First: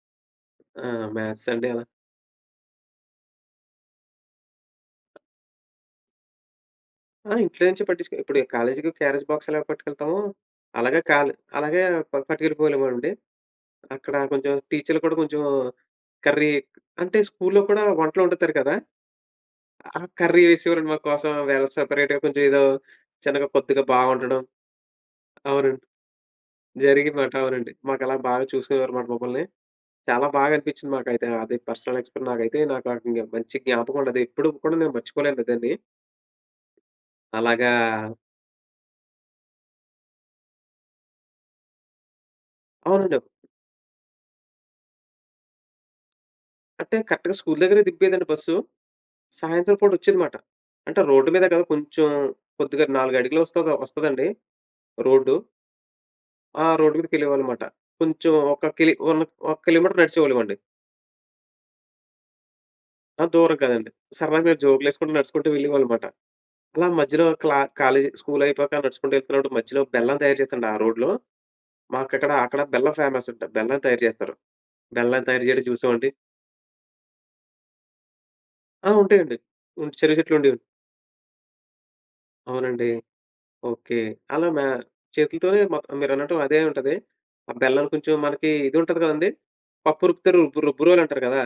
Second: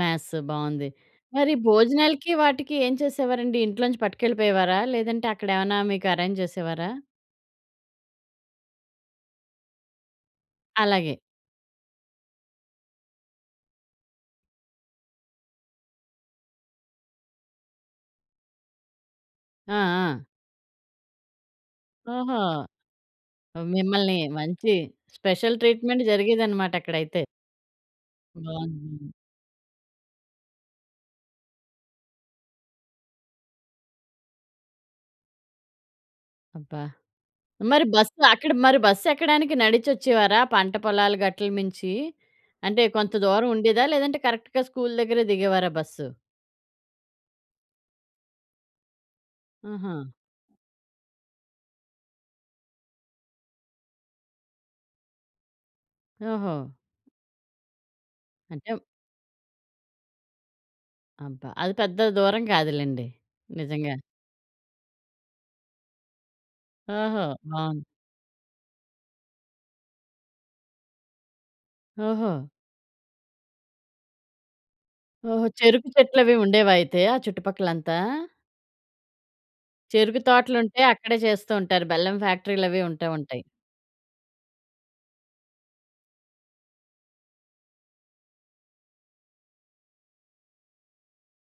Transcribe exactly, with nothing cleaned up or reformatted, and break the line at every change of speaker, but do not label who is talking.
Maths
ఆ!
బాగుంది. మరి
మ్యాథ్సంటే అలా
భోజనాలకి వాటికి ఏం చేసేవారండి? ఇంట్లో నుంచి పట్టుకెళ్ళిపోయేవారా? లేదంటే, అక్కడే ఎమన్నా మీకు అరేంజెసేవారా?
ఆ! ఇంట్లో నుంచి పట్టించుకో ఇప్పుడు కాలేజికి క్యారేజ్ బాక్స్ ఎలా పట్టుకెళ్తామో, అలాగే
అలాగే.
కాల్ అలాగే ప పట్టుకెళ్ళిపోలేవమోండి. అక్కడ కొంచెం టీచర్లు కూడా కొంచెం, కర్రీ అంటే స్కూ‌ల్‌లో కూడా వంటలోండుతారు కదా!
ఆ!
ఆ
ఆ!
కర్రీ వేసేవారండి మా కోసం వేరే సెపరేట్‌గా
ఓహో!
కొంచెం ఏదో చిన్నగా, కొద్దిగా బా
మిమ్మల్ని
వండడం.
మంచి స్పెషల్
అవునండి.
ట్రీట్‌మెంట్ జరిగేదనమాట అక్కడైతే.
జరిగిందన్నమాట. అవునండి. మాకలాగ బాగా చూసుకునేవారు మాట
బావుందండి.
మమ్మల్ని. చాలా బాగా అనిపిచ్చింది మాకైతే అది. పర్సనల్ ఎక్స్‌పర్ నాకైతే నాకేకంగా మంచి జ్ఞాపకమండది. ఎప్పుడుకు కూడా నేను మర్చిపోలేను దాన్ని.
అబ్బా!
అలాగా
మరి బస్సు అక్కడ మరి బస్సెక్కడానికి నడిచొచ్చేవారా? పంట పొలాలు గట్టులు మించి, అంటే కొంత
అవునండి. అప్
దూరం ఉండేదా? లేదంటే, కరెక్ట్‌గా స్కూల్ దగ్గరే దిగేవారా బస్సు?
అంటే, కరెక్ట్‌గా స్కూల్ దగ్గరే దింపేదండి బస్సు. సాయంత్రం పూట
ఆహా!
వోచ్చిందన్నమాట. అంటే, రోడ్డు మీద కదా! కొంచెం కొద్దిగా నాలుగడుగులోస్తాదా వస్తాదండి రోడ్డు.
ఓహో!
ఆ! రోడ్డు మీదకెళ్ళేవాళ్ళం మాట. కొంచెము
అంటే
ఒక
మ్
కిలి వన్ ఒక కిలోమీటర్ నడిచేవాళ్ళమండి.
అబ్బా! అది పెద్ద దూరం కాదులెండి.
ఆ! దూరం కాదండి.
నిజంగా.
సరదాగా మేము జోకులేసుకుంటూ, నడుసుకుంటూ వెళ్ళేవాళ్ళం మాట. అలా మధ్యలో
ఓహో!
క్లా
బావుంది.
కాలేజి స్కూలయిపోయాక నడుచుకుంటూ యెళ్తున్నప్పుడు, మధ్యలో బెల్లం తయారు చేస్తున్నాడు ఆ రోడ్డులో మాకక్కడ
ఓహో!
అక్కడ బెల్లం ఫేమసంట, బెల్లం తయారు చేస్తారు. బెల్లం తయారు
ఓహో!
చేయడం
చెరుకు
చూసామండి.
చెట్లవి ఉండేవైతే ఆ చుట్టుపక్కలంతా?
ఆ! ఉంటాయండి. ఉన్ చెరుకు
చెరుకు
చెట్లు ఉండేవి.
తోటలుంటే అక్కడే చేస్తూ ఉంటారు. బెల్లం ఫ్యాక్టరీలవి
అవునండి.
ఉంటే ఉంటాయి.
ఓకే. అలా మా చేతులతోనే మొత్తం మీరన్నట్టు అదే ఉంటది. ఆ బెల్లం కొంచెం మనకి ఇది ఉంటది కదండీ. పప్పు రుబ్బుతరు, రుబ్బు రుబ్బురోలంటారు కదా!